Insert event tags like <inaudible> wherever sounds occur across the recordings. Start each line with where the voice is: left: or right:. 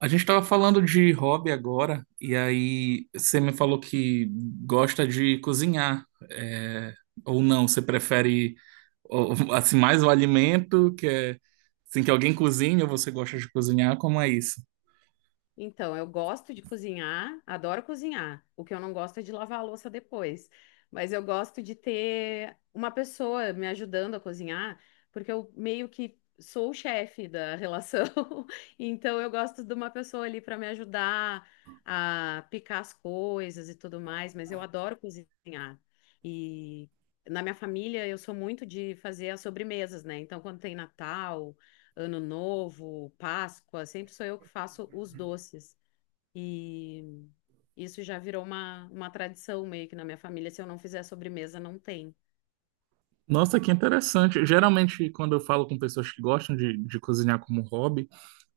right: A gente estava falando de hobby agora, e aí você me falou que gosta de cozinhar, é, ou não, você prefere assim mais o alimento, que é assim que alguém cozinha, ou você gosta de cozinhar, como é isso?
left: Então, eu gosto de cozinhar, adoro cozinhar. O que eu não gosto é de lavar a louça depois. Mas eu gosto de ter uma pessoa me ajudando a cozinhar, porque eu meio que sou o chefe da relação. <laughs> Então, eu gosto de uma pessoa ali para me ajudar a picar as coisas e tudo mais. Mas eu adoro cozinhar. E na minha família, eu sou muito de fazer as sobremesas, né? Então, quando tem Natal. Ano Novo, Páscoa, sempre sou eu que faço os doces. E isso já virou uma tradição meio que na minha família. Se eu não fizer sobremesa, não tem.
right: Nossa, que interessante. Geralmente, quando eu falo com pessoas que gostam de cozinhar como hobby,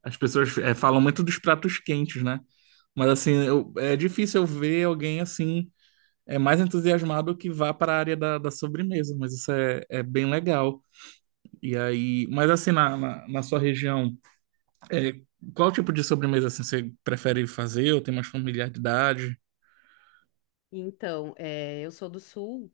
right: as pessoas falam muito dos pratos quentes, né? Mas assim, é difícil eu ver alguém assim mais entusiasmado que vá para a área da sobremesa, mas é bem legal. E aí, mas assim, na sua região, é, qual tipo de sobremesa assim, você prefere fazer ou tem mais familiaridade?
left: Então, é, eu sou do Sul,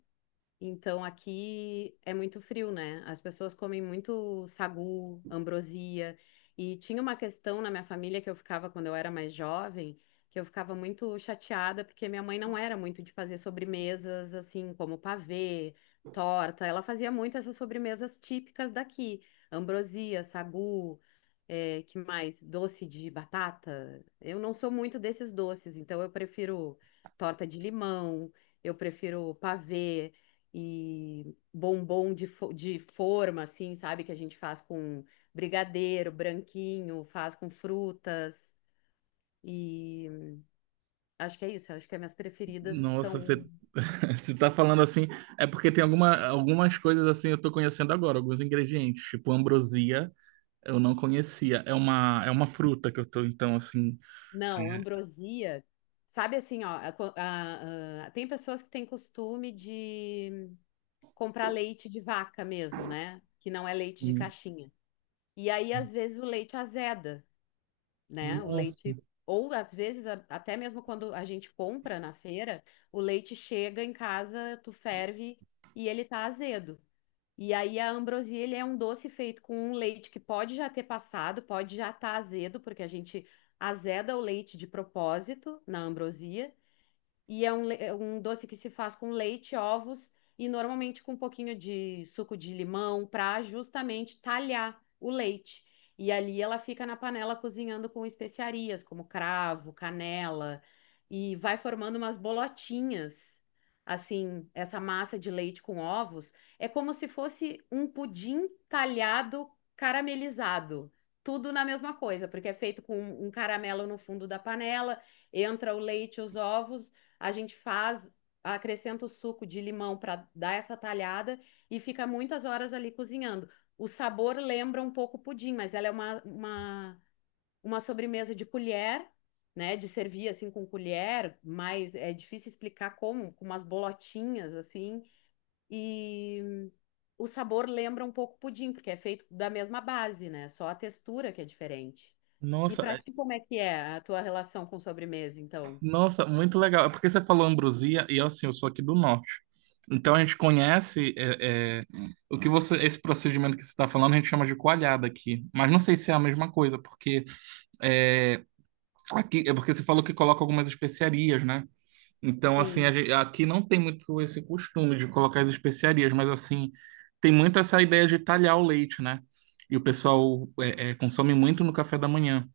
left: então aqui é muito frio, né? As pessoas comem muito sagu, ambrosia. E tinha uma questão na minha família que eu ficava quando eu era mais jovem, que eu ficava muito chateada porque minha mãe não era muito de fazer sobremesas assim como pavê, torta. Ela fazia muito essas sobremesas típicas daqui, ambrosia, sagu, eh, que mais? Doce de batata. Eu não sou muito desses doces, então eu prefiro torta de limão. Eu prefiro pavê, e bombom de, de forma, assim, sabe? Que a gente faz com brigadeiro, branquinho, faz com frutas. E acho que é isso. Acho que as minhas preferidas
right: Nossa,
left: são.
right: você, <laughs> você tá falando assim, é porque tem algumas coisas assim eu tô conhecendo agora, alguns ingredientes, tipo ambrosia, eu não conhecia. É uma fruta que eu tô, então, assim.
left: Não, ambrosia. Sabe assim, ó, a co- a- tem pessoas que têm costume de comprar leite de vaca mesmo, né? Que não é leite de
right: Hum.
left: caixinha. E aí, às vezes, o leite azeda, né? O
right: Nossa,
left: leite, ou às vezes, até mesmo quando a gente compra na feira, o leite chega em casa, tu ferve e ele tá azedo. E aí a ambrosia, ele é um doce feito com um leite que pode já ter passado, pode já estar azedo, porque a gente azeda o leite de propósito na ambrosia, e é é um doce que se faz com leite, ovos e normalmente com um pouquinho de suco de limão para justamente talhar o leite. E ali ela fica na panela cozinhando com especiarias como cravo, canela e vai formando umas bolotinhas. Assim, essa massa de leite com ovos é como se fosse um pudim talhado caramelizado. Tudo na mesma coisa, porque é feito com um caramelo no fundo da panela, entra o leite, os ovos a gente faz, acrescenta o suco de limão para dar essa talhada e fica muitas horas ali cozinhando. O sabor lembra um pouco o pudim, mas ela é uma sobremesa de colher, né? De servir assim com colher, mas é difícil explicar como, com umas bolotinhas assim. E o sabor lembra um pouco o pudim, porque é feito da mesma base, né? Só a textura que é diferente. E
right: nossa.
left: para ti, como é que é a tua relação com sobremesa, então?
right: Nossa, muito legal. É porque você falou Ambrosia e assim, eu sou aqui do norte. Então a gente conhece o que você, esse procedimento que você está falando, a gente chama de coalhada aqui. Mas não sei se é a mesma coisa, porque é, aqui é porque você falou que coloca algumas especiarias, né? Então assim,
left: Sim.
right: aqui não tem muito esse costume de colocar as especiarias, mas assim tem muito essa ideia de talhar o leite, né? E o pessoal consome muito no café da manhã.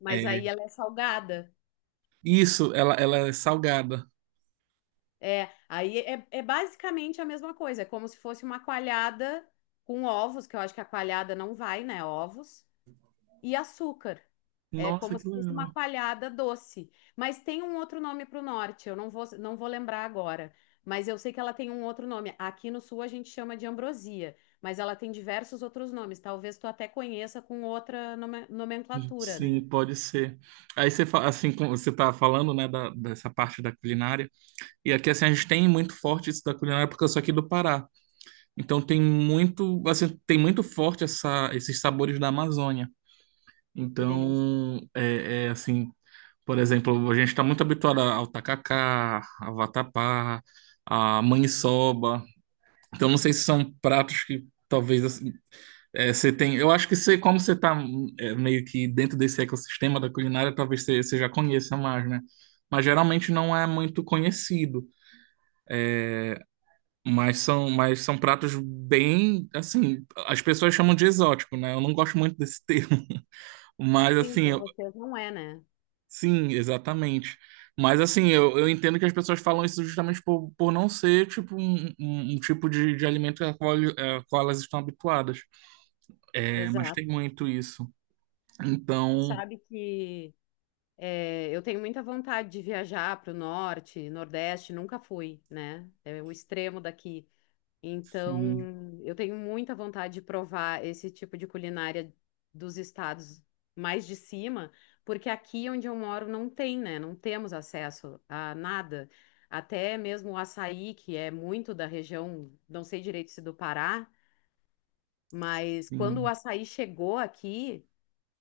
left: Mas aí
right: É.
left: ela é salgada.
right: Isso, ela é salgada.
left: É, aí é, é basicamente a mesma coisa, é como se fosse uma coalhada com ovos, que eu acho que a coalhada não vai, né? Ovos e açúcar. É
right: Nossa,
left: como se
right: que
left: fosse uma
right: legal.
left: coalhada doce. Mas tem um outro nome para o norte, eu não vou lembrar agora. Mas eu sei que ela tem um outro nome. Aqui no sul a gente chama de ambrosia, mas ela tem diversos outros nomes. Talvez tu até conheça com outra nomenclatura, né?
right: Sim, pode ser. Assim, como você tá falando, né, dessa parte da culinária. E aqui assim a gente tem muito forte isso da culinária porque eu sou aqui do Pará. Então tem muito, assim, tem muito forte essa esses sabores da Amazônia.
left: Que delícia.
right: Então, assim, por exemplo, a gente está muito habituado ao tacacá, ao vatapá, à maniçoba. Então não sei se são pratos que talvez assim, você tem, eu acho que você, como você está meio que dentro desse ecossistema da culinária, talvez você já conheça mais, né? Mas geralmente não é muito conhecido. Mas são pratos bem, assim, as pessoas chamam de exótico, né? Eu não gosto muito desse termo. <laughs> Mas
left: Sim,
right: assim,
left: para vocês não é, né?
right: sim, exatamente. Mas assim, eu entendo que as pessoas falam isso justamente por não ser tipo um tipo de alimento ao qual, ao qual elas estão habituadas. É, mas
left: Exato.
right: tem muito isso. Então,
left: Sabe que é, eu tenho muita vontade de viajar para o norte, nordeste, nunca fui, né? É o extremo daqui.
right: sim.
left: Então, eu tenho muita vontade de provar esse tipo de culinária dos estados mais de cima, porque aqui onde eu moro não tem, né? Não temos acesso a nada. Até mesmo o açaí, que é muito da região, não sei direito se do Pará, mas quando o
right: Sim.
left: açaí chegou aqui.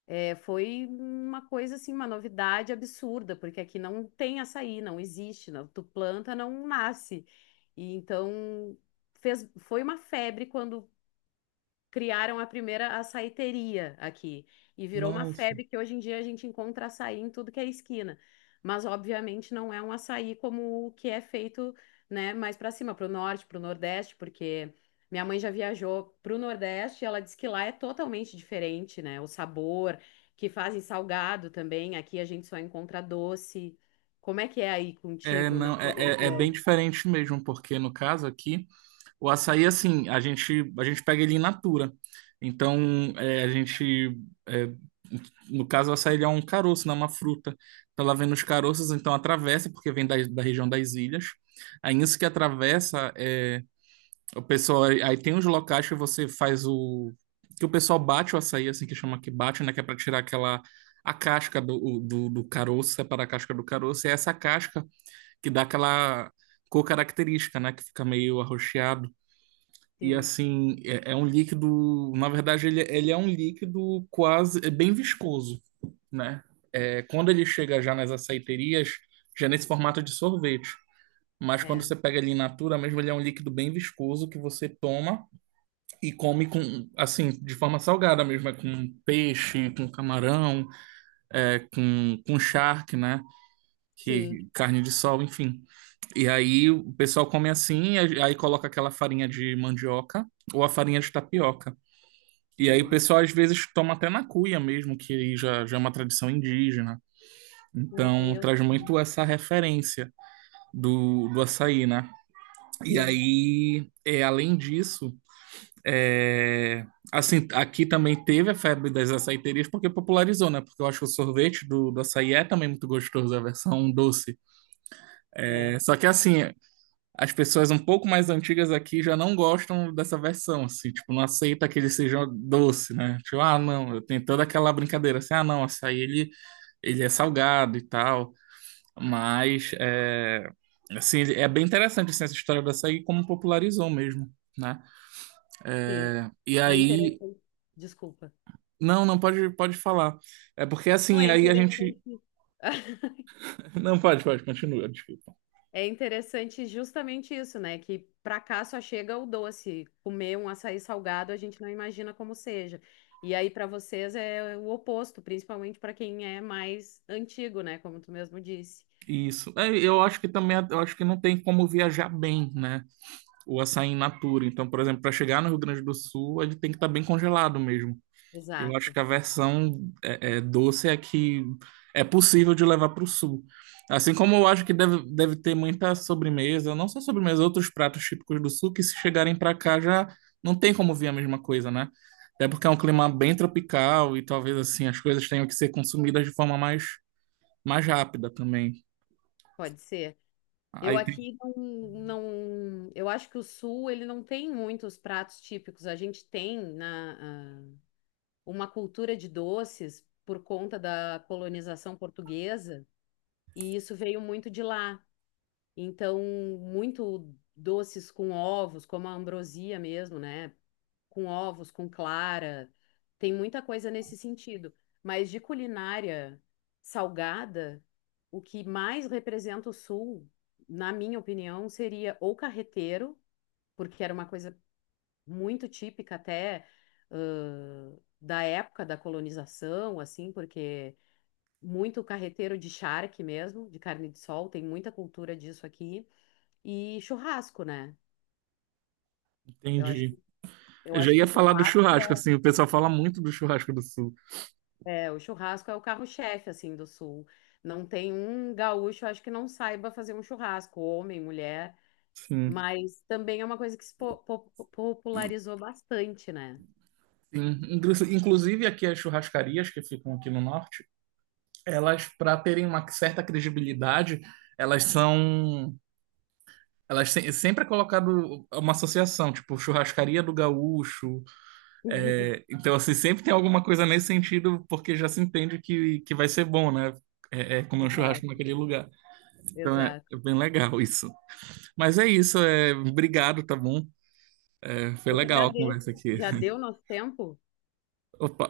left: É, foi uma coisa assim, uma novidade absurda, porque aqui não tem açaí, não existe, não, tu planta, não nasce. E então fez, foi uma febre quando criaram a primeira açaiteria aqui. E virou uma
right: Nossa.
left: febre que hoje em dia a gente encontra açaí em tudo que é esquina. Mas, obviamente, não é um açaí como o que é feito, né, mais para cima, para o norte, para o nordeste, porque minha mãe já viajou para o nordeste e ela disse que lá é totalmente diferente, né? O sabor, que fazem salgado também. Aqui a gente só encontra doce. Como é que é aí
right: É,
left: contigo, na
right: não, é,
left: tua
right: é bem
left: região?
right: diferente mesmo, porque no caso aqui, o açaí, assim, a gente pega ele in natura. Então, é, a gente, é, no caso, o açaí ele é um caroço, não é uma fruta. Então, ela vem nos caroços, então atravessa, porque vem da região das ilhas. Aí, isso que atravessa é, O pessoal, aí tem uns locais que você faz o. Que o pessoal bate o açaí, assim, que chama que bate, né? Que é pra tirar aquela. A casca do caroço, separar a casca do caroço. E é essa casca que dá aquela cor característica, né? Que fica meio arroxeado. E
left: Sim,
right: assim, é um líquido. Na verdade, ele é um líquido quase. É bem viscoso, né? É, quando ele chega já nas açaiterias, já é nesse formato de sorvete. Mas quando
left: é.
right: você pega ele in natura mesmo, ele é um líquido bem viscoso que você toma. E come com, assim, de forma salgada mesmo, é com peixe, com camarão, com charque, né?
left: Sim,
right: Que, carne de sol, enfim. E aí o pessoal come assim, e aí coloca aquela farinha de mandioca ou a farinha de tapioca.
left: que
right: E aí o
left: delícia.
right: pessoal às vezes toma até na cuia mesmo, que aí já é uma tradição indígena.
left: Meu
right: Então
left: Deus.
right: traz muito essa referência do açaí, né? E
left: Sim,
right: aí, é, além disso, É, assim, aqui também teve a febre das açaiterias porque popularizou, né? Porque eu acho que o sorvete do açaí é também muito gostoso, a versão doce.
left: é.
right: É, só que assim, as pessoas um pouco mais antigas aqui já não gostam dessa versão, assim, tipo, não aceita que ele seja doce, né? Tipo, ah, não, tem toda aquela brincadeira assim, ah, não, ele é salgado e tal, mas é, assim, é bem interessante assim, essa história do açaí como popularizou mesmo, né?
left: Sim,
right: E
left: é
right: aí
left: interessante. Desculpa.
right: não não pode, pode falar. É porque
left: Não,
right: assim,
left: é
right: aí a gente.
left: interessante. <laughs>
right: <laughs> Não pode, pode, continua, desculpa.
left: É interessante justamente isso, né? Que pra cá só chega o doce. Comer um açaí salgado, a gente não imagina como seja. E aí pra vocês é o oposto, principalmente pra quem é mais antigo, né? Como tu mesmo disse.
right: Isso. É, eu acho que também, eu acho que não tem como viajar bem, né? O açaí in natura. Então, por exemplo, para chegar no Rio Grande do Sul, ele tem que estar bem congelado mesmo. Eu acho
left: Exato,
right: que a versão doce é que é possível de levar para o sul. Assim como eu acho que deve ter muita sobremesa, não só sobremesa, outros pratos típicos do sul que se chegarem para cá já não tem como vir a mesma coisa, né? Até porque é um clima bem tropical e talvez assim as coisas tenham que ser consumidas de forma mais, mais rápida também.
left: pode ser. Eu
right: Aí tem-
left: aqui não, não, eu acho que o sul ele não tem muitos pratos típicos. A gente tem na, ah, uma cultura de doces por conta da colonização portuguesa, e isso veio muito de lá. Então, muito doces com ovos, como a ambrosia mesmo, né? Com ovos, com clara. Tem muita coisa nesse sentido. Mas de culinária salgada, o que mais representa o Sul, na minha opinião, seria ou carreteiro, porque era uma coisa muito típica até da época da colonização, assim, porque muito carreteiro de charque mesmo, de carne de sol, tem muita cultura disso aqui. E churrasco, né? Eu acho
right: entendi.
left: que, eu
right: Eu já
left: acho que
right: ia
left: o
right: falar do
left: churrasco
right: churrasco, assim, o pessoal fala muito do churrasco do sul.
left: o churrasco é o carro-chefe, assim, do sul. Não tem um gaúcho, acho que não saiba fazer um churrasco, homem, mulher,
right: Sim.
left: mas também é uma coisa que se po- po- popularizou bastante, né?
right: Inclusive aqui as churrascarias que ficam aqui no norte. Elas, para terem uma certa credibilidade, elas são. Elas se- sempre é colocado uma associação, tipo churrascaria do gaúcho.
left: <laughs>
right: É, então, assim, sempre tem alguma coisa nesse sentido, porque já se entende que vai ser bom, né? É, é comer um churrasco
left: Exato,
right: naquele lugar. Então é
left: exato.
right: bem legal isso. Mas é isso, é, obrigado, tá bom? É, foi
left: Eu que
right: legal a
left: agradeço.
right: conversa aqui.
left: Já deu nosso tempo?
right: Opa.